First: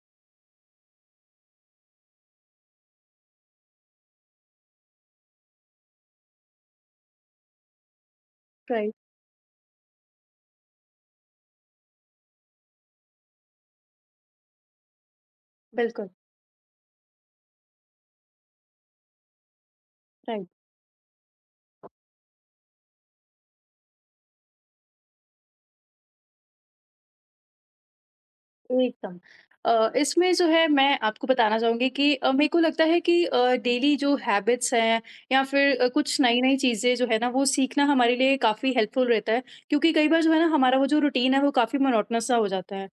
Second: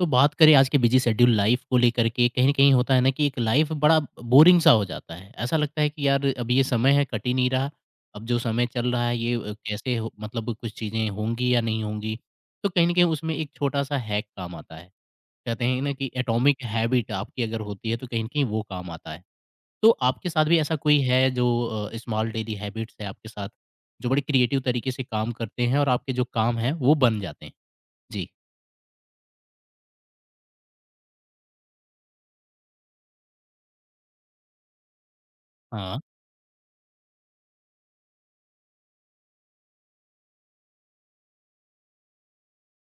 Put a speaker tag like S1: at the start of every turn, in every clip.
S1: तो बात करें आज के बिजी शेड्यूल लाइफ को लेकर के। कहीं न कहीं होता है ना कि एक लाइफ बड़ा बोरिंग सा हो जाता है। ऐसा लगता है कि यार अब ये समय है कट ही नहीं रहा। अब जो समय चल
S2: राइट,
S1: रहा है ये कैसे हो, मतलब कुछ चीज़ें होंगी या नहीं होंगी। तो कहीं न कहीं उसमें एक छोटा-सा हैक काम आता है। कहते हैं ना
S2: बिल्कुल,
S1: कि एटॉमिक हैबिट आपकी अगर होती है तो कहीं न कहीं वो काम आता है। तो आपके साथ
S2: राइट।
S1: भी ऐसा कोई है जो स्मॉल डेली हैबिट्स है आपके साथ, जो बड़े क्रिएटिव तरीके से काम करते हैं और आपके जो काम हैं वो बन जाते हैं? जी।
S2: एकदम। इसमें जो है मैं आपको बताना चाहूँगी कि मेरे को लगता है कि डेली जो हैबिट्स हैं या फिर
S1: हाँ।
S2: कुछ नई-नई चीज़ें जो है ना वो सीखना हमारे लिए काफ़ी हेल्पफुल रहता है। क्योंकि कई बार जो है ना हमारा वो जो रूटीन है वो काफ़ी मोनोटोनस सा हो जाता है,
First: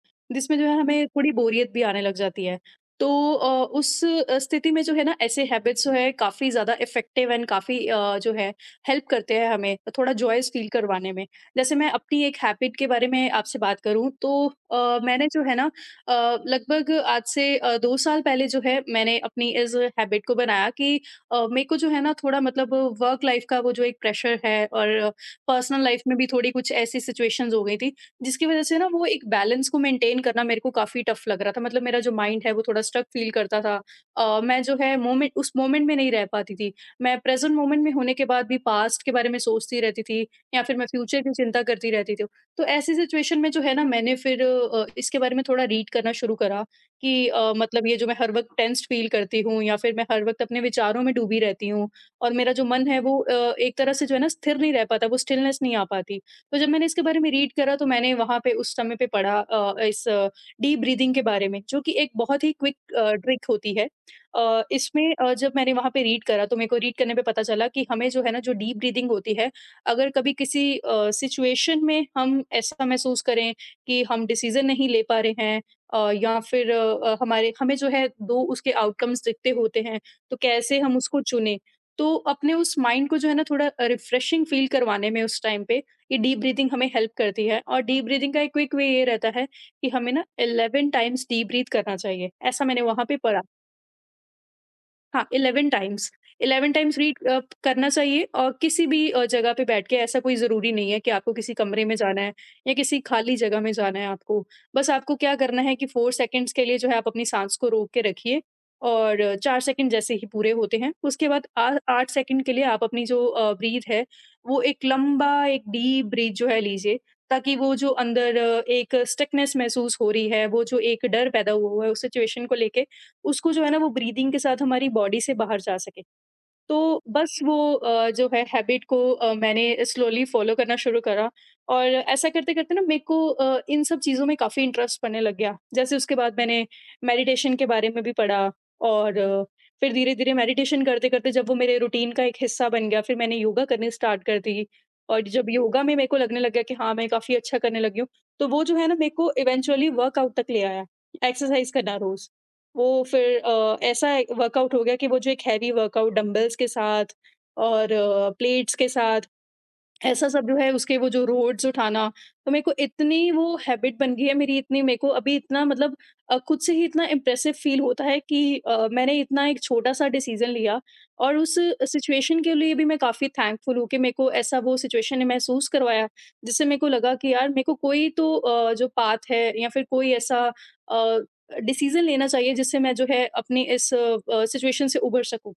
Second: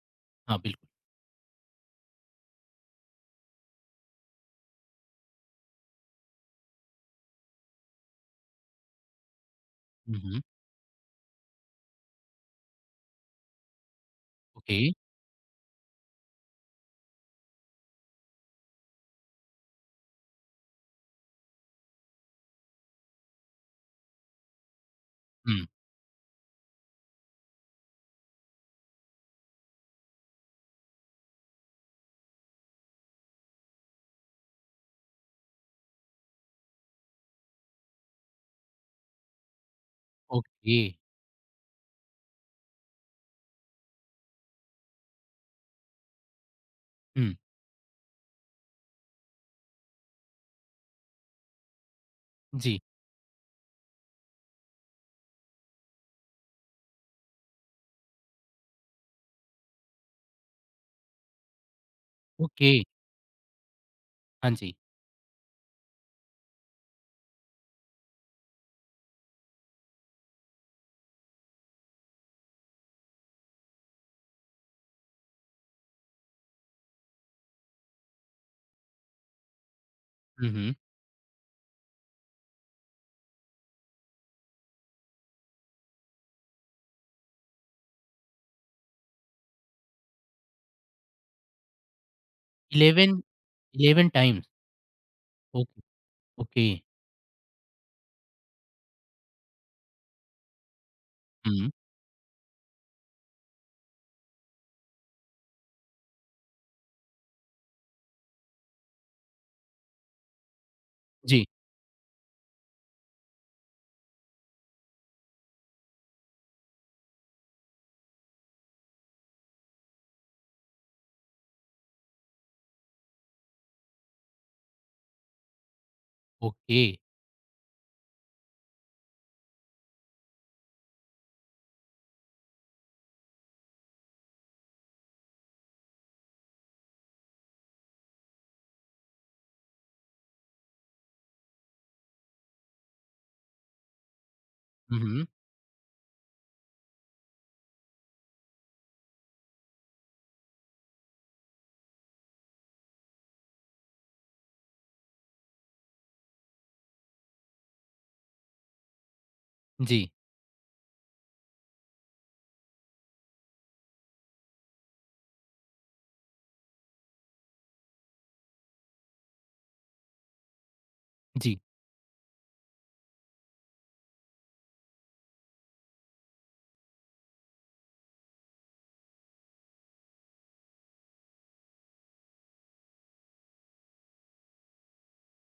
S1: हाँ,
S2: जिसमें जो है
S1: बिल्कुल।
S2: हमें थोड़ी बोरियत भी आने लग जाती है। तो उस स्थिति में जो है ना ऐसे हैबिट्स जो है काफ़ी ज़्यादा इफ़ेक्टिव एंड काफ़ी जो है हेल्प करते हैं हमें थोड़ा
S1: हुँ, हुँ।
S2: जॉयस फील करवाने में। जैसे मैं अपनी एक हैबिट के बारे में आपसे बात करूँ तो
S1: ओके।
S2: मैंने जो है ना लगभग आज से 2 साल पहले जो है मैंने अपनी इस हैबिट को बनाया कि मेरे को जो है ना थोड़ा मतलब वर्क लाइफ का वो जो एक प्रेशर है और
S1: हुँ,
S2: पर्सनल लाइफ में भी थोड़ी कुछ ऐसी सिचुएशंस हो गई थी जिसकी वजह से ना वो एक बैलेंस को मेंटेन करना मेरे को काफ़ी टफ लग रहा था। मतलब मेरा जो माइंड है वो थोड़ा स्ट्रक फील करता था। मैं जो है मोमेंट उस मोमेंट में नहीं रह पाती थी। मैं प्रेज़ेंट मोमेंट में होने के बाद भी पास्ट के बारे में सोचती रहती थी या फिर
S1: ओके।
S2: मैं फ्यूचर की चिंता करती रहती थी। तो ऐसी सिचुएशन में जो है ना मैंने फिर इसके बारे में थोड़ा रीड करना शुरू करा कि
S1: हुँ,
S2: मतलब ये जो मैं हर वक़्त टेंस्ड फ़ील करती हूँ या फिर मैं हर वक़्त अपने विचारों में डूबी रहती हूँ और मेरा जो
S1: जी,
S2: मन है वो एक तरह से जो है ना स्थिर नहीं रह पाता, वो स्टिलनेस नहीं आ पाती। तो जब मैंने इसके बारे में रीड करा तो मैंने वहाँ पे उस समय पे पढ़ा इस डीप ब्रीथिंग के बारे में जो कि एक बहुत ही
S1: ओके,
S2: क्विक ट्रिक होती है।
S1: हाँ जी।
S2: इसमें जब मैंने वहाँ पे रीड करा तो मेरे को रीड करने पे पता चला कि हमें जो है ना जो डीप ब्रीथिंग होती है अगर कभी किसी सिचुएशन में हम ऐसा महसूस करें कि हम डिसीजन नहीं ले पा रहे हैं, या फिर हमारे हमें जो है दो उसके आउटकम्स दिखते होते हैं तो
S1: हुँ, हुँ।
S2: कैसे हम उसको चुने। तो अपने उस माइंड को जो है ना थोड़ा रिफ्रेशिंग फील करवाने में उस टाइम पे ये डीप ब्रीदिंग हमें हेल्प करती है, और डीप ब्रीदिंग का एक क्विक वे ये रहता है कि हमें ना 11 टाइम्स डीप ब्रीथ करना चाहिए, ऐसा मैंने वहां
S1: 11?
S2: पे पढ़ा।
S1: 11 टाइम्स।
S2: हाँ, 11
S1: okay,
S2: times.
S1: Okay.
S2: 11 times read करना चाहिए, और किसी भी जगह पे बैठ के। ऐसा कोई ज़रूरी नहीं है कि आपको किसी
S1: हुँ,
S2: कमरे में जाना है या किसी खाली जगह में जाना है आपको। बस आपको क्या करना है कि 4 सेकंड्स के लिए जो है आप अपनी साँस को रोक के रखिए, और 4 सेकंड जैसे ही पूरे होते हैं, उसके
S1: जी,
S2: बाद आ 8 सेकंड के लिए आप अपनी जो ब्रीथ है, वो एक लंबा, एक डीप ब्रीथ जो है लीजिए, ताकि वो जो अंदर एक स्टिकनेस महसूस हो रही है, वो जो एक डर पैदा हुआ हुआ है उस सिचुएशन को लेके, उसको जो है ना वो ब्रीदिंग के साथ हमारी बॉडी से बाहर जा सके। तो
S1: ओके।
S2: बस वो जो है हैबिट को मैंने स्लोली फ़ॉलो करना शुरू करा, और ऐसा करते-करते ना मेरे को इन सब चीज़ों में काफ़ी इंटरेस्ट पड़ने लग गया। जैसे उसके बाद मैंने मेडिटेशन के बारे में भी पढ़ा, और फिर धीरे-धीरे मेडिटेशन करते-करते जब वो मेरे रूटीन का एक हिस्सा बन गया, फिर मैंने योगा करनी स्टार्ट कर दी।
S1: हुँ,
S2: और
S1: हुँ,
S2: जब योगा में मेरे को लगने लग गया कि हाँ, मैं काफ़ी अच्छा करने लगी हूँ, तो वो जो है ना मेरे को इवेंचुअली वर्कआउट तक ले आया, एक्सरसाइज़ करना रोज़। वो फिर ऐसा वर्कआउट हो गया कि वो जो एक हैवी वर्कआउट डंबल्स के साथ और प्लेट्स के साथ,
S1: जी,
S2: ऐसा सब जो है, उसके वो जो रोड्स उठाना। तो मेरे को इतनी वो हैबिट बन गई है मेरी, इतनी मेरे को अभी इतना मतलब खुद से ही इतना इम्प्रेसिव फ़ील होता है कि मैंने इतना एक छोटा-सा डिसीज़न लिया, और उस
S1: जी।
S2: सिचुएशन के लिए भी मैं काफ़ी थैंकफुल हूँ कि मेरे को ऐसा वो सिचुएशन ने महसूस करवाया, जिससे मेरे को लगा कि यार मेरे को कोई तो जो पाथ है या फिर कोई ऐसा डिसीज़न लेना चाहिए जिससे मैं जो है अपनी इस सिचुएशन से उभर सकूँ।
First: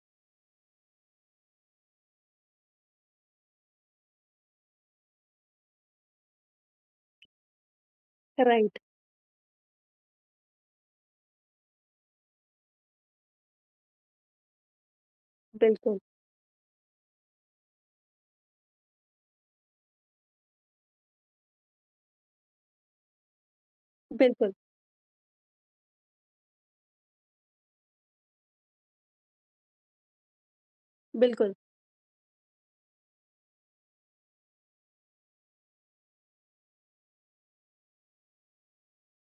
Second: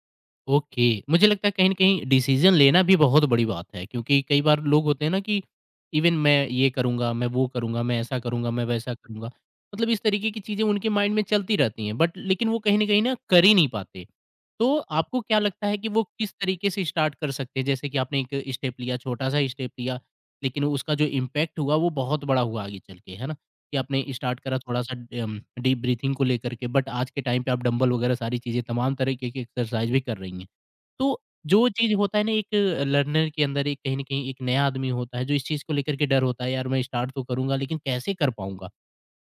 S1: ओके। मुझे लगता है कहीं न कहीं डिसीज़न लेना भी बहुत बड़ी बात है, क्योंकि कई बार लोग होते हैं ना कि इवन मैं ये करूँगा, मैं वो करूँगा, मैं ऐसा करूँगा, मैं
S2: राइट,
S1: वैसा करूँगा। मतलब इस तरीके की चीज़ें उनके माइंड में चलती रहती हैं, बट लेकिन वो कहीं न कहीं ना कर ही नहीं पाते। तो आपको क्या लगता है कि
S2: बिल्कुल,
S1: वो किस तरीके से स्टार्ट कर सकते हैं? जैसे कि आपने एक स्टेप लिया, छोटा-सा स्टेप लिया, लेकिन उसका जो इम्पैक्ट हुआ वो बहुत बड़ा हुआ आगे चल के, है ना? कि आपने स्टार्ट
S2: बिल्कुल,
S1: करा थोड़ा-सा डीप ब्रीथिंग को लेकर के, बट आज के टाइम पे आप डंबल वगैरह सारी चीज़ें, तमाम तरीके की एक्सरसाइज़ भी कर रही हैं। तो
S2: बिल्कुल।
S1: जो चीज़ होता है ना, एक लर्नर के अंदर, एक कहीं न कहीं एक नया आदमी होता है, जो इस चीज़ को लेकर के डर होता है, यार मैं स्टार्ट तो करूँगा लेकिन कैसे कर पाऊँगा?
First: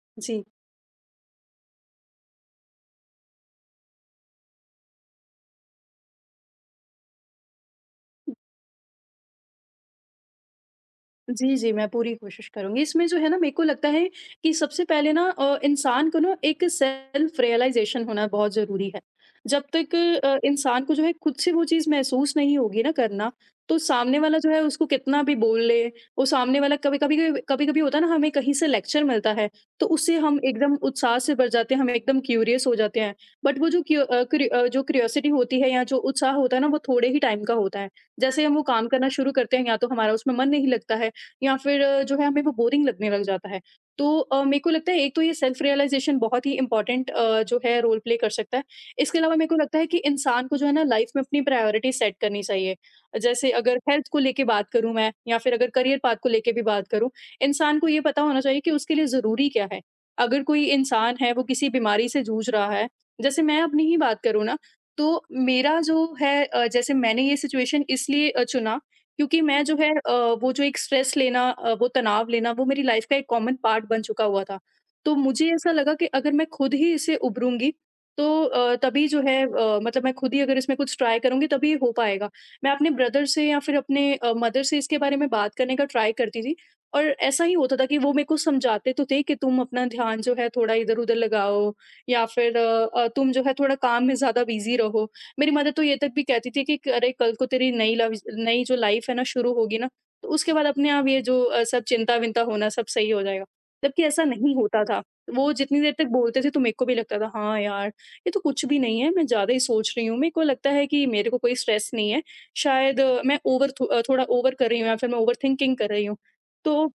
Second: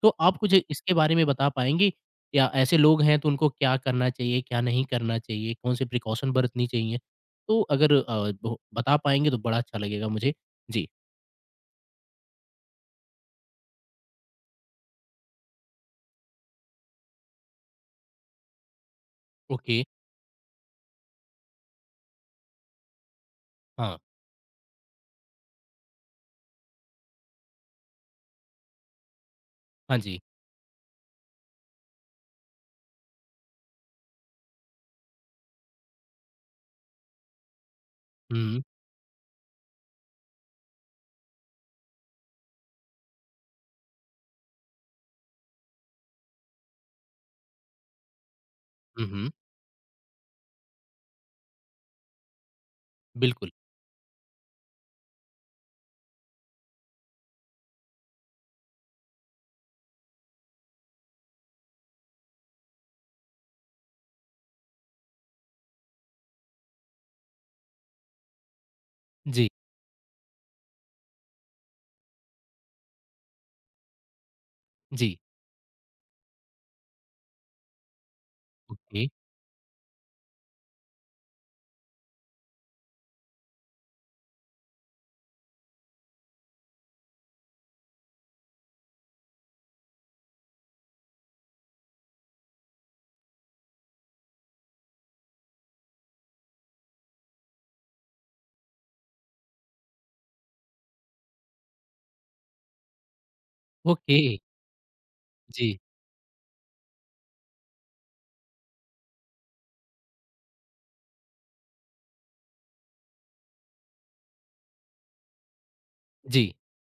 S1: तो आप
S2: जी।
S1: कुछ इसके बारे में बता पाएँगी? या ऐसे लोग हैं तो उनको क्या करना चाहिए, क्या नहीं करना चाहिए, कौन सी प्रिकॉशन बरतनी चाहिए? तो अगर अ, ब बता पाएँगे तो बड़ा अच्छा लगेगा मुझे। जी,
S2: जी, जी, मैं पूरी कोशिश करूँगी। इसमें जो है ना मेरे को लगता है कि सबसे पहले ना इंसान को ना एक सेल्फ रियलाइज़ेशन होना बहुत ज़रूरी है। जब
S1: ओके,
S2: तक इंसान को जो है खुद से वो चीज़ महसूस नहीं होगी ना करना, तो
S1: हाँ,
S2: सामने वाला जो है उसको कितना भी बोल ले, वो सामने वाला कभी-कभी होता है ना हमें कहीं से लेक्चर मिलता है, तो
S1: हाँ
S2: उससे
S1: जी।
S2: हम एकदम उत्साह से भर जाते हैं, हम एकदम क्यूरियस हो जाते हैं। बट वो जो क्यू अ, क्रि अ, जो क्यूरियोसिटी होती है या जो उत्साह होता है ना, वो थोड़े ही टाइम का होता है।
S1: हुँ,
S2: जैसे हम
S1: हुँ,
S2: वो काम करना शुरू करते हैं, या तो हमारा उसमें मन नहीं लगता है या फिर जो है हमें वो बोरिंग लगने लग जाता है। तो मेरे को लगता है एक तो ये सेल्फ रियलाइज़ेशन बहुत ही इम्पोर्टेंट जो है रोल प्ले कर सकता है।
S1: हुँ,
S2: इसके
S1: हुँ,
S2: अलावा मेरे को लगता है कि इंसान को जो है ना लाइफ़ में अपनी प्रायोरिटी सेट करनी चाहिए।
S1: बिल्कुल।
S2: जैसे अगर हेल्थ को लेके बात करूँ मैं, या फिर अगर करियर पाथ को लेके भी बात करूँ, इंसान को ये पता होना चाहिए कि उसके लिए ज़रूरी क्या है। अगर कोई इंसान है वो किसी बीमारी से जूझ रहा है, जैसे मैं अपनी ही बात करूँ ना, तो मेरा जो है जैसे मैंने ये सिचुएशन इसलिए चुना क्योंकि
S1: जी,
S2: मैं जो है वो जो एक स्ट्रेस लेना वो तनाव लेना, वो मेरी लाइफ का एक कॉमन पार्ट बन चुका हुआ था। तो
S1: जी,
S2: मुझे ऐसा लगा कि अगर मैं खुद ही इससे उभरूँगी तो
S1: ओके,
S2: तभी जो है, मतलब मैं खुद ही अगर इसमें कुछ ट्राई करूँगी तभी ये हो पाएगा। मैं अपने ब्रदर से या फिर अपने मदर से इसके बारे में बात करने का ट्राई करती थी, और ऐसा ही होता था कि वो मेरे को समझाते तो थे कि तुम अपना ध्यान जो है थोड़ा इधर-उधर लगाओ, या फिर तुम जो है थोड़ा काम में ज़्यादा बिज़ी रहो। मेरी मदर तो ये तक भी कहती थी कि क अरे, कल को तेरी नई जो लाइफ़ है ना शुरू होगी ना, तो उसके बाद अपने आप ये जो सब चिंता-विंता होना सब सही हो जाएगा। जबकि
S1: ओके,
S2: ऐसा नहीं होता था। वो
S1: जी,
S2: जितनी देर तक बोलते थे तो मेरे को भी लगता था, हाँ यार, ये तो कुछ भी नहीं है, मैं ज़्यादा ही सोच रही हूँ। मेरे को लगता है कि मेरे को कोई स्ट्रेस नहीं है। शायद अ, मैं ओवर थो अ, थोड़ा ओवर कर रही हूँ, या फिर मैं ओवर थिंकिंग कर रही हूँ।
S1: जी,
S2: तो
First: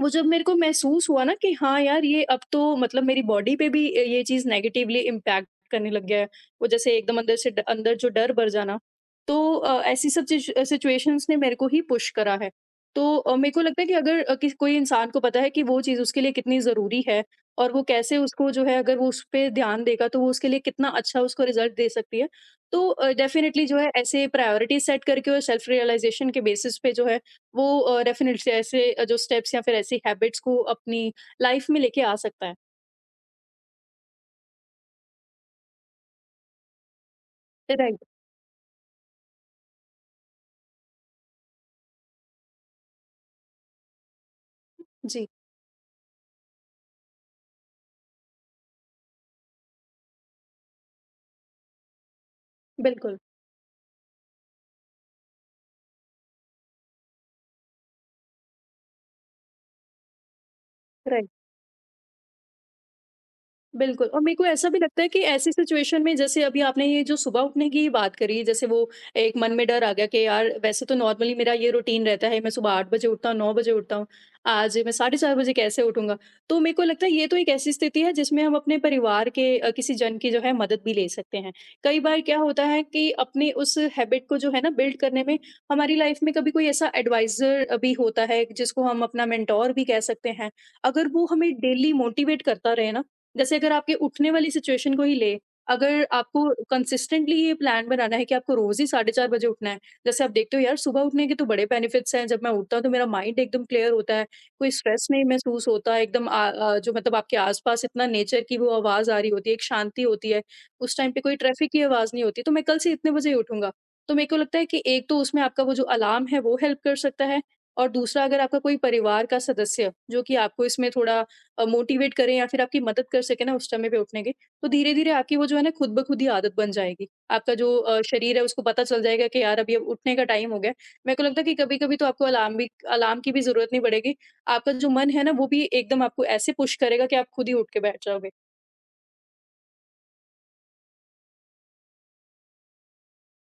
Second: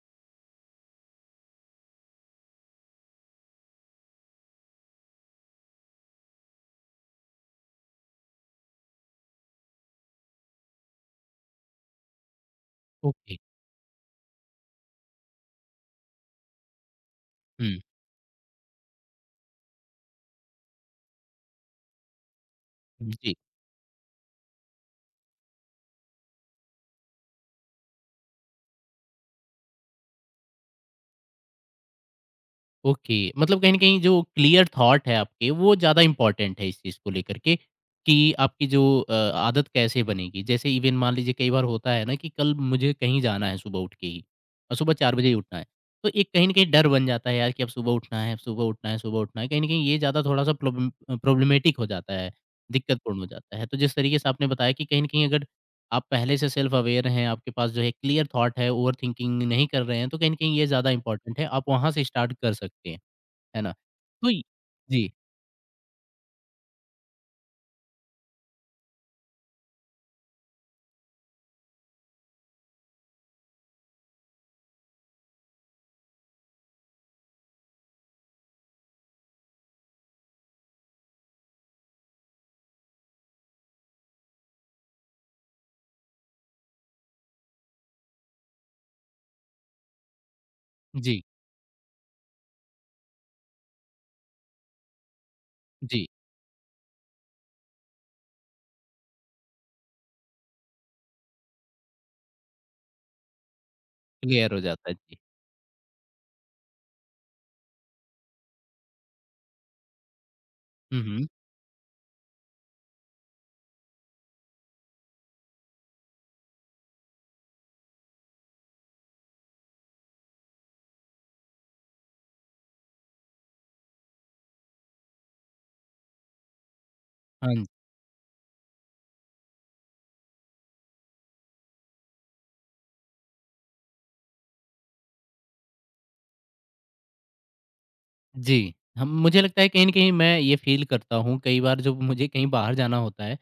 S2: वो जब मेरे को महसूस हुआ ना कि हाँ यार ये अब तो मतलब मेरी बॉडी पे भी ये चीज़ नेगेटिवली इम्पैक्ट करने लग गया है, वो जैसे एकदम अंदर से ड अंदर जो डर भर जाना, तो ऐसी सब सिचुएशंस ने मेरे को ही पुश करा है। तो
S1: ओके,
S2: मेरे को लगता है कि अगर किस कोई इंसान को पता है कि वो चीज़ उसके लिए कितनी ज़रूरी है, और
S1: हुँ,
S2: वो कैसे उसको जो है, अगर वो उस पे ध्यान देगा तो वो उसके लिए कितना अच्छा उसको रिज़ल्ट दे सकती है, तो
S1: जी,
S2: डेफ़िनेटली जो है ऐसे प्रायोरिटी सेट करके और सेल्फ रियलाइज़ेशन के बेसिस पे जो है वो डेफ़िनिटली ऐसे जो स्टेप्स या फिर ऐसी हैबिट्स को अपनी लाइफ़ में लेके आ सकता है।
S1: ओके। मतलब कहीं न कहीं जो क्लियर थॉट है आपके, वो ज़्यादा इम्पोर्टेंट है इस चीज़ को लेकर के
S2: राइट।
S1: कि आपकी जो आदत कैसे बनेगी। जैसे इवन मान लीजिए, कई बार होता है ना कि कल मुझे कहीं जाना है सुबह उठ के ही, और सुबह 4 बजे
S2: जी,
S1: ही उठना है। तो एक कहीं न कहीं डर बन जाता है यार, कि अब सुबह उठना है, अब सुबह उठना है, सुबह उठना है। कहीं न कहीं ये ज़्यादा थोड़ा-सा प्रॉब्लमैटिक हो जाता है, दिक्कतपूर्ण
S2: बिल्कुल,
S1: हो जाता है। तो जिस तरीके से आपने बताया, कि कहीं न कहीं अगर आप पहले से सेल्फ अवेयर हैं, आपके पास जो है क्लियर थॉट है, ओवरथिंकिंग नहीं कर रहे हैं, तो कहीं न कहीं ये ज़्यादा
S2: राइट।
S1: इम्पोर्टेंट है। आप वहाँ से स्टार्ट कर सकते हैं, है ना?
S2: बिल्कुल, और
S1: तो
S2: मेरे
S1: य
S2: को ऐसा भी लगता
S1: जी,
S2: है कि ऐसी सिचुएशन में, जैसे अभी आपने ये जो सुबह उठने की बात करी, जैसे वो एक मन में डर आ गया कि यार वैसे तो नॉर्मली मेरा ये रूटीन रहता है, मैं सुबह 8 बजे उठता हूँ, 9 बजे उठता हूँ, आज मैं 4:30 बजे कैसे उठूंगा। तो मेरे को लगता है ये तो एक ऐसी स्थिति है जिसमें हम अपने परिवार के किसी जन की जो है मदद भी ले सकते हैं। कई बार क्या होता है कि अपने उस हैबिट को जो है ना बिल्ड करने में हमारी लाइफ में कभी कोई ऐसा एडवाइजर भी होता है, जिसको हम अपना मेंटोर भी कह सकते हैं, अगर
S1: जी,
S2: वो हमें डेली मोटिवेट करता रहे ना। जैसे अगर आपके उठने वाली सिचुएशन को ही ले, अगर
S1: जी,
S2: आपको कंसिस्टेंटली ये प्लान बनाना है कि आपको रोज़ ही 4:30 बजे उठना है। जैसे आप देखते हो यार, सुबह उठने के तो बड़े बेनिफिट्स हैं। जब मैं उठता हूँ तो मेरा माइंड एकदम क्लियर होता है,
S1: क्लियर हो
S2: कोई
S1: जाता है।
S2: स्ट्रेस
S1: जी।
S2: नहीं महसूस होता, एकदम जो मतलब आपके आस-पास इतना नेचर की वो आवाज़ आ रही होती है, एक शांति होती है। उस
S1: हुँ,
S2: टाइम पे
S1: हुँ।
S2: कोई ट्रैफिक की आवाज़ नहीं होती, तो मैं कल से इतने बजे ही उठूँगा। तो मेरे को लगता है कि एक तो उसमें आपका वो जो अलार्म है वो हेल्प कर सकता है, और दूसरा अगर आपका कोई परिवार का सदस्य, जो कि आपको इसमें थोड़ा मोटिवेट करें या फिर आपकी मदद कर सके ना उस समय पे उठने की, तो धीरे धीरे आपकी वो जो है ना खुद ब खुद ही आदत बन जाएगी।
S1: हाँ
S2: आपका
S1: जी।
S2: जो शरीर है उसको पता चल जाएगा कि यार अभी अब उठने का टाइम हो गया है। मेरे को लगता है कि कभी कभी तो आपको अलार्म की भी जरूरत नहीं पड़ेगी। आपका जो मन है ना वो भी एकदम आपको ऐसे पुश करेगा कि आप खुद ही उठ के बैठ जाओगे।
S1: जी। हम, मुझे लगता है कहीं न कहीं मैं ये फ़ील करता हूँ, कई बार जब मुझे कहीं बाहर जाना होता है,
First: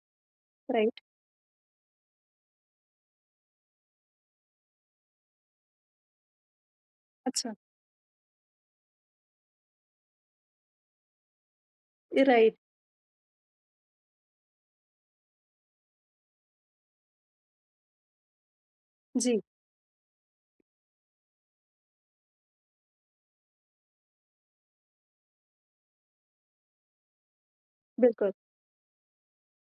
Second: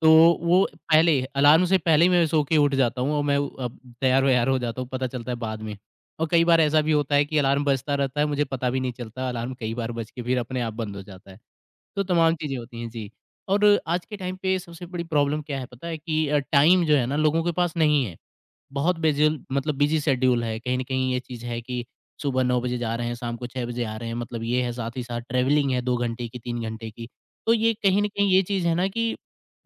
S1: तो वो
S2: राइट।
S1: पहले अलार्म से पहले ही मैं सो के उठ जाता हूँ, और मैं अब तैयार-वैयार हो जाता हूँ, पता चलता है बाद में। और कई बार ऐसा भी होता है कि
S2: अच्छा।
S1: अलार्म बजता रहता है, मुझे पता भी नहीं चलता, अलार्म कई बार बज के फिर अपने आप बंद हो जाता है। तो तमाम चीज़ें
S2: राइट।
S1: होती हैं। जी। और आज के टाइम पे सबसे बड़ी प्रॉब्लम क्या है पता है, कि टाइम जो है ना, लोगों के पास नहीं है। बहुत बेजुल
S2: जी,
S1: मतलब बिज़ी शेड्यूल है। कहीं न कहीं ये चीज़ है कि सुबह 9 बजे जा रहे हैं, शाम को 6 बजे आ रहे हैं। मतलब ये है, साथ ही साथ ट्रैवलिंग है 2 घंटे की, 3 घंटे की। तो ये कहीं न कहीं
S2: बिल्कुल।
S1: ये चीज़ है ना कि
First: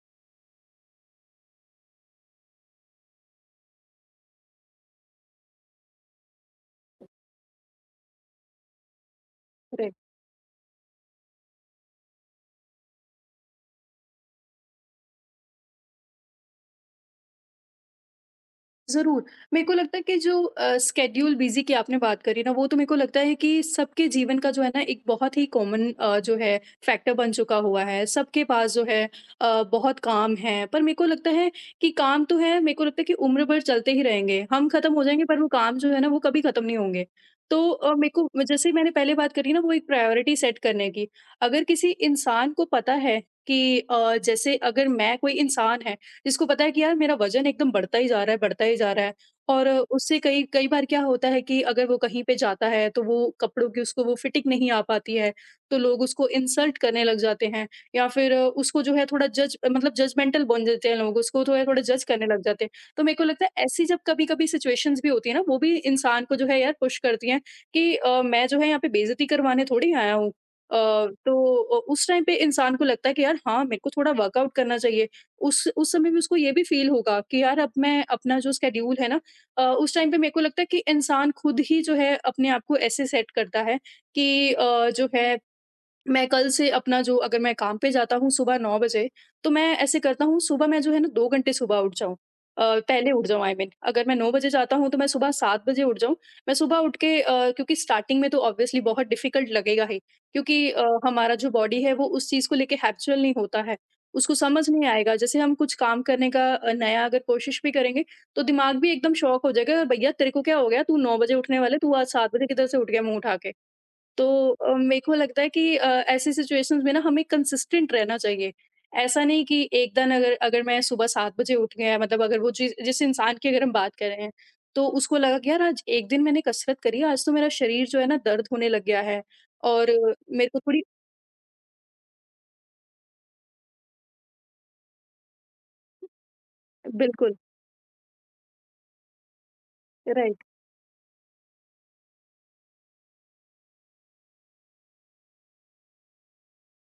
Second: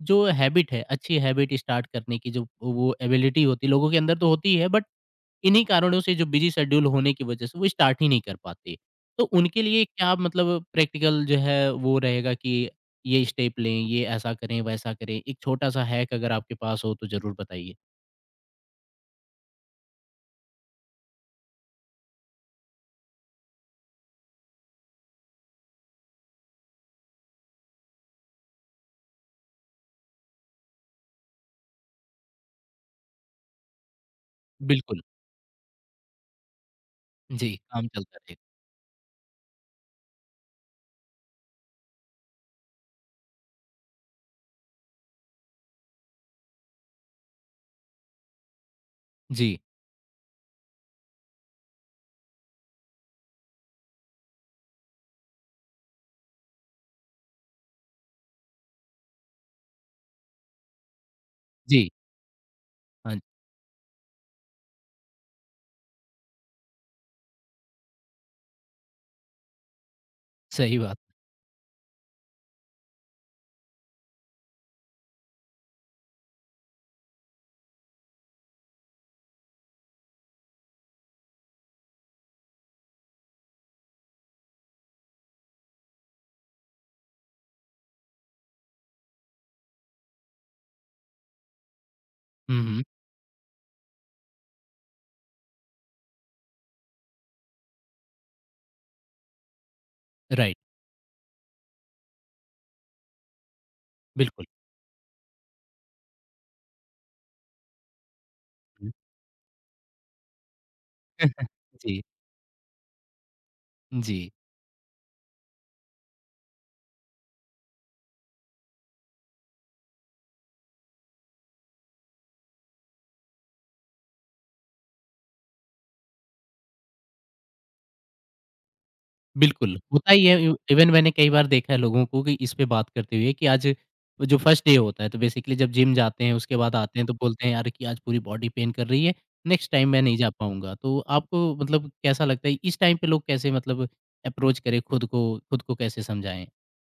S1: जो हैबिट है, अच्छी हैबिट स्टार्ट करने की जो वो एबिलिटी होती है लोगों के अंदर तो होती ही है, बट इन्हीं कारणों से, जो बिज़ी शेड्यूल होने की वजह से वो स्टार्ट ही नहीं कर पाते। तो उनके लिए
S2: राइट।
S1: क्या, मतलब प्रैक्टिकल जो है वो रहेगा कि ये स्टेप लें, ये ऐसा करें, वैसा करें? एक छोटा-सा हैक अगर आपके पास हो तो ज़रूर बताइए।
S2: ज़रूर। मेरे को लगता है कि जो स्केड्यूल बिज़ी की आपने बात करी ना, वो तो मेरे को लगता है कि सबके जीवन का जो है ना एक बहुत ही कॉमन जो है फैक्टर बन चुका हुआ है। सबके पास जो है बहुत काम है, पर मेरे को लगता है कि काम तो है। मेरे को लगता है कि उम्र भर चलते ही रहेंगे। हम खत्म
S1: बिल्कुल।
S2: हो जाएँगे पर वो काम जो है ना वो कभी खत्म नहीं होंगे।
S1: जी,
S2: तो
S1: काम
S2: मेरे
S1: चलता
S2: को
S1: रहे।
S2: जैसे मैंने पहले बात करी ना वो एक प्रायोरिटी सेट करने की। अगर किसी इंसान को पता है कि जैसे अगर मैं कोई इंसान है जिसको पता है कि यार मेरा वज़न एकदम बढ़ता ही जा रहा है, बढ़ता ही जा रहा है,
S1: जी,
S2: और उससे कई कई बार क्या होता है कि अगर वो कहीं पे जाता है तो वो कपड़ों की उसको वो फिटिंग नहीं आ पाती है, तो लोग उसको इंसल्ट करने लग जाते हैं, या फिर उसको जो है थोड़ा जज मतलब जजमेंटल बन जाते हैं लोग, उसको थोड़ा थोड़ा
S1: जी।
S2: जज करने लग जाते हैं। तो मेरे
S1: हाँ,
S2: को लगता है ऐसी जब कभी-कभी सिचुएशंस भी होती है ना, वो भी इंसान को जो है यार पुश करती हैं कि मैं जो है यहाँ पे बेइज़्ज़ती करवाने थोड़ी आया हूँ।
S1: सही बात।
S2: तो उस टाइम पे इंसान को लगता है कि यार हाँ, मेरे को थोड़ा वर्कआउट करना चाहिए। उस समय भी उसको ये भी फ़ील होगा कि यार अब मैं अपना जो स्केड्यूल है ना, उस टाइम पे मेरे को लगता है कि इंसान खुद ही जो है अपने आप को ऐसे सेट करता है कि जो है मैं कल से अपना जो अगर मैं काम पे जाता हूँ सुबह 9 बजे, तो मैं ऐसे करता हूँ सुबह मैं जो है ना 2 घंटे सुबह उठ जाऊँ।
S1: हुँ,
S2: अ,
S1: हुँ।
S2: पहले उठ जाऊँ आई मीन अगर मैं 9 बजे जाता हूँ तो मैं सुबह 7 बजे उठ जाऊँ। मैं सुबह उठ के क्योंकि स्टार्टिंग में तो ऑब्वियसली बहुत डिफ़िकल्ट लगेगा ही,
S1: राइट,
S2: क्योंकि हमारा जो बॉडी है वो उस चीज़ को लेके हैबिचुअल नहीं होता है। उसको
S1: बिल्कुल।
S2: समझ नहीं आएगा, जैसे हम कुछ काम करने का नया अगर कोशिश भी करेंगे, तो दिमाग भी एकदम शॉक हो जाएगा, भैया तेरे को क्या हो गया? तू 9 बजे
S1: हुँ।
S2: उठने वाला है, तू
S1: जी,
S2: आज 7 बजे किधर से उठ गया मुँह उठा के?
S1: जी।
S2: तो मेरे को लगता है कि ऐसी सिचुएशंस में ना हमें कंसिस्टेंट रहना चाहिए। ऐसा नहीं कि एक दिन अगर अगर मैं सुबह 7 बजे उठ गया, मतलब अगर वो चीज़ जिस इंसान की अगर हम बात कर रहे हैं, तो उसको लगा कि यार आज एक दिन मैंने कसरत करी है, आज तो मेरा शरीर जो है ना दर्द होने लग गया है,
S1: बिल्कुल,
S2: और
S1: होता ही है।
S2: मेरे
S1: इव
S2: को थोड़ी
S1: इवन मैंने कई बार देखा है लोगों को, कि इस पे बात करते हुए कि आज जो फर्स्ट डे होता है, तो बेसिकली जब जिम जाते हैं, उसके बाद आते हैं, तो
S2: बिल्कुल,
S1: बोलते हैं यार कि आज पूरी बॉडी पेन कर रही है, नेक्स्ट टाइम मैं नहीं जा
S2: राइट।
S1: पाऊँगा। तो आपको मतलब कैसा लगता है इस टाइम पे, लोग कैसे मतलब अप्रोच करें खुद को कैसे समझाएँ?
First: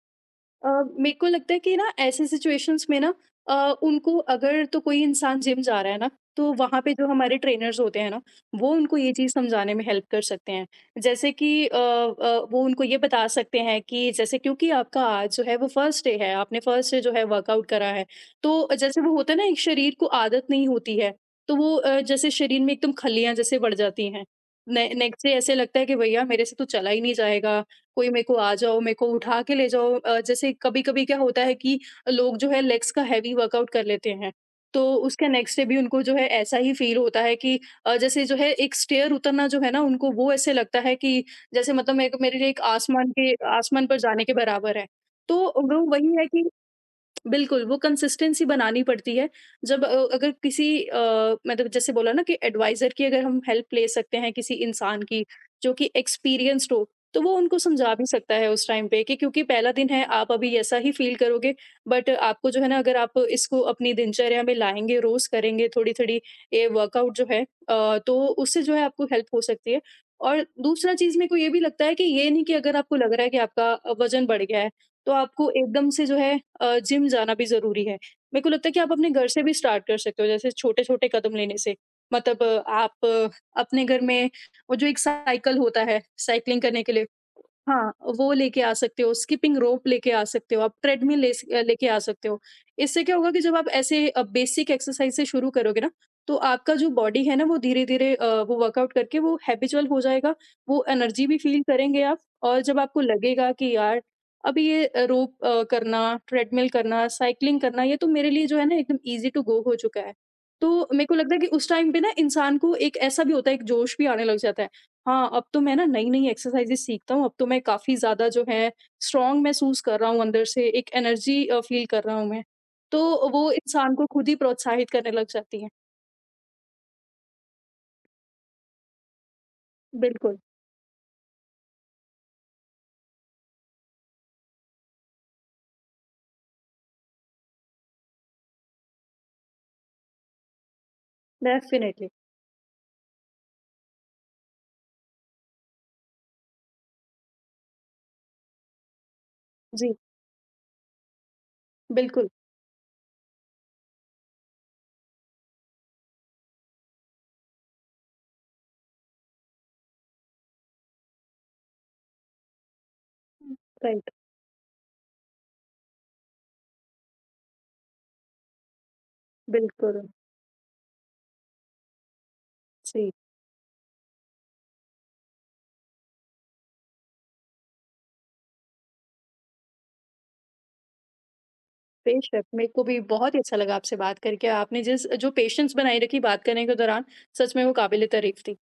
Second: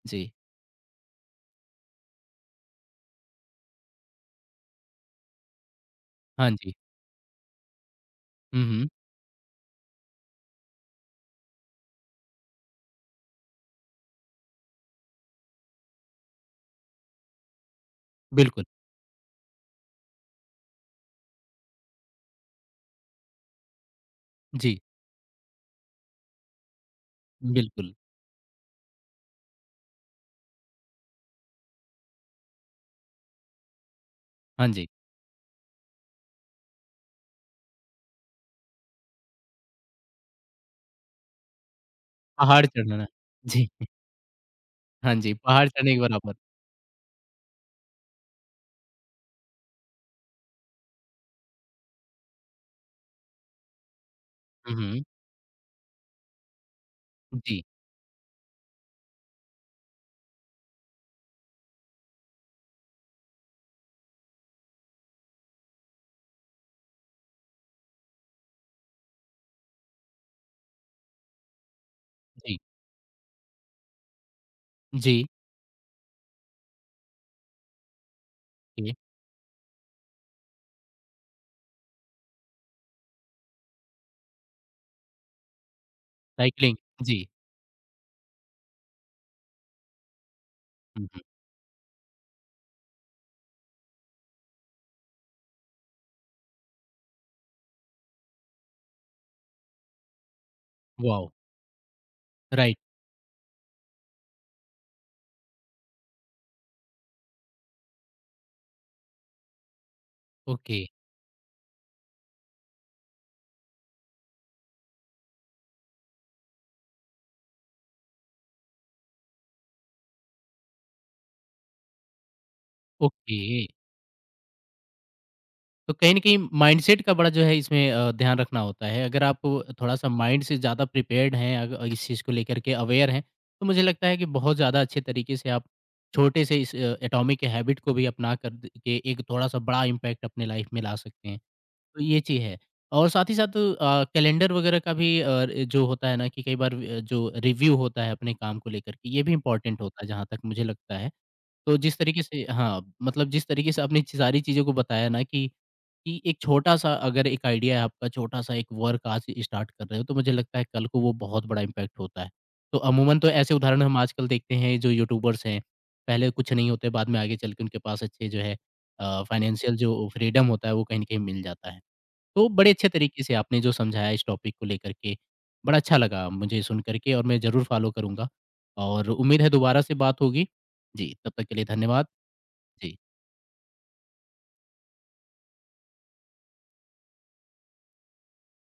S1: जी,
S2: अ, मेरे को लगता है कि ना ऐसे सिचुएशंस में ना अ, उनको अगर तो कोई इंसान जिम जा रहा है ना,
S1: हाँ
S2: तो
S1: जी।
S2: वहाँ पे जो हमारे ट्रेनर्स होते हैं ना
S1: हुँ,
S2: वो
S1: हुँ,
S2: उनको ये चीज़ समझाने में हेल्प कर सकते हैं। जैसे कि वो उनको ये बता सकते हैं कि जैसे, क्योंकि आपका आज जो है वो फर्स्ट डे है, आपने फर्स्ट डे जो है वर्कआउट करा है, तो
S1: बिल्कुल,
S2: जैसे वो होता है ना, एक शरीर को आदत नहीं होती है, तो वो जैसे शरीर में एकदम खलियां जैसे बढ़ जाती हैं।
S1: जी,
S2: नेक्स्ट डे ऐसे लगता है कि भैया मेरे से तो चला ही नहीं जाएगा,
S1: बिल्कुल,
S2: कोई मेरे को आ जाओ, मेरे को उठा के ले जाओ। जैसे कभी-कभी क्या होता है कि लोग जो है लेग्स का हेवी वर्कआउट कर लेते हैं,
S1: हाँ जी,
S2: तो उसके नेक्स्ट डे भी उनको जो है ऐसा ही फ़ील होता है कि जैसे जो है एक स्टेयर उतरना जो है ना उनको वो ऐसे लगता है कि जैसे मतलब मेरे को, मेरे लिए एक
S1: पहाड़ चढ़ना।
S2: आसमान के
S1: जी,
S2: आसमान पर जाने के बराबर है।
S1: हाँ जी,
S2: तो
S1: पहाड़
S2: वो
S1: चढ़ने के
S2: वही है
S1: बराबर।
S2: कि बिल्कुल, वो कंसिस्टेंसी बनानी पड़ती है। जब अगर किसी मतलब जैसे बोला ना कि एडवाइज़र की अगर हम हेल्प ले सकते हैं किसी
S1: हुँ,
S2: इंसान
S1: हुँ,
S2: की, जो कि एक्सपीरियंस्ड हो, तो वो उनको
S1: जी,
S2: समझा भी सकता है उस टाइम पे कि क्योंकि पहला दिन है, आप अभी ऐसा ही फ़ील करोगे, बट आपको जो है ना अगर आप इसको अपनी दिनचर्या में लाएँगे, रोज़ करेंगे थोड़ी-थोड़ी ये वर्कआउट जो है तो उससे जो है आपको हेल्प हो सकती है। और दूसरा चीज़ मेरे को ये भी लगता है कि ये नहीं कि
S1: जी,
S2: अगर आपको लग रहा है कि आपका वज़न बढ़ गया है तो
S1: जी,
S2: आपको एकदम से जो है जिम जाना भी ज़रूरी है। मेरे को लगता है कि आप
S1: जी,
S2: अपने घर से भी स्टार्ट कर सकते हो, जैसे छोटे-छोटे कदम लेने से। मतलब आप अपने घर में वो जो एक साइकिल होता है, साइक्लिंग
S1: साइक्लिंग,
S2: करने के लिए,
S1: जी,
S2: हाँ, वो लेके आ सकते हो, स्किपिंग रोप लेके आ सकते हो, आप
S1: हुँ,
S2: ट्रेडमिल
S1: हुँ,
S2: ले स लेके आ सकते हो। इससे क्या होगा कि जब आप ऐसे बेसिक एक्सरसाइज़ से शुरू करोगे ना, तो आपका जो बॉडी है ना, वो धीरे-धीरे वो वर्कआउट करके वो हैबिचुअल हो जाएगा, वो एनर्जी
S1: वॉव!
S2: भी फ़ील करेंगे आप। और
S1: राइट,
S2: जब आपको लगेगा कि यार अब ये रोप करना, ट्रेडमिल करना, साइक्लिंग करना, ये तो मेरे लिए जो है ना एकदम ईज़ी टू गो हो चुका है।
S1: ओके,
S2: तो मेरे को लगता है कि उस टाइम पे ना इंसान को एक ऐसा भी होता है, एक जोश भी आने लग जाता है। हाँ, अब तो मैं ना नई-नई एक्सरसाइज़ेज़ सीखता हूँ, अब तो मैं काफ़ी ज़्यादा जो है स्ट्रॉन्ग महसूस कर रहा हूँ अंदर से, एक एनर्जी फ़ील कर रहा हूँ मैं। तो
S1: ओके।
S2: वो इंसान को खुद ही प्रोत्साहित करने लग जाती है।
S1: तो कहीं न कहीं माइंडसेट का बड़ा जो है इसमें ध्यान रखना होता है। अगर आप थोड़ा-सा
S2: बिल्कुल,
S1: माइंड से ज़्यादा प्रिपेयर्ड हैं, अग इस चीज़ को लेकर के अवेयर हैं, तो मुझे लगता है कि बहुत ज़्यादा अच्छे तरीके से आप छोटे से इस एटॉमिक हैबिट को भी अपना कर द के एक थोड़ा-सा बड़ा इम्पैक्ट अपने लाइफ़ में ला सकते हैं। तो
S2: डेफ़िनेटली।
S1: ये चीज़ है। और साथ ही साथ कैलेंडर वगैरह का भी जो होता है ना कि कई बार जो रिव्यू होता है अपने काम को लेकर के, ये भी इम्पोर्टेंट
S2: जी,
S1: होता है, जहाँ तक मुझे लगता है। तो जिस तरीके
S2: बिल्कुल।
S1: से, हाँ, मतलब जिस तरीके से आपने सारी चीज़ों को बताया ना, कि एक छोटा-सा अगर एक आइडिया है आपका, छोटा-सा एक वर्क आज स्टार्ट कर रहे हो, तो मुझे लगता है कल को वो बहुत बड़ा इम्पैक्ट होता है। तो अमूमन तो ऐसे उदाहरण हम
S2: राइट,
S1: आजकल देखते हैं, जो यूट्यूबर्स हैं, पहले कुछ नहीं होते, बाद में आगे चल के उनके पास अच्छे जो है फाइनेंशियल
S2: बिल्कुल।
S1: जो फ्रीडम होता है वो कहीं न कहीं मिल जाता है। तो बड़े अच्छे
S2: जी।
S1: तरीके से आपने जो समझाया इस टॉपिक को लेकर के, बड़ा अच्छा लगा मुझे सुन करके, और मैं ज़रूर फ़ॉलो करूँगा, और उम्मीद है दोबारा से बात होगी। जी, तब तक के लिए धन्यवाद।
S2: बेशक, मेरे को
S1: जी।
S2: भी बहुत ही अच्छा लगा आपसे बात करके। आपने जिस जो पेशेंस बनाए रखी बात करने के दौरान, सच में वो काबिल-ए-तारीफ़ थी।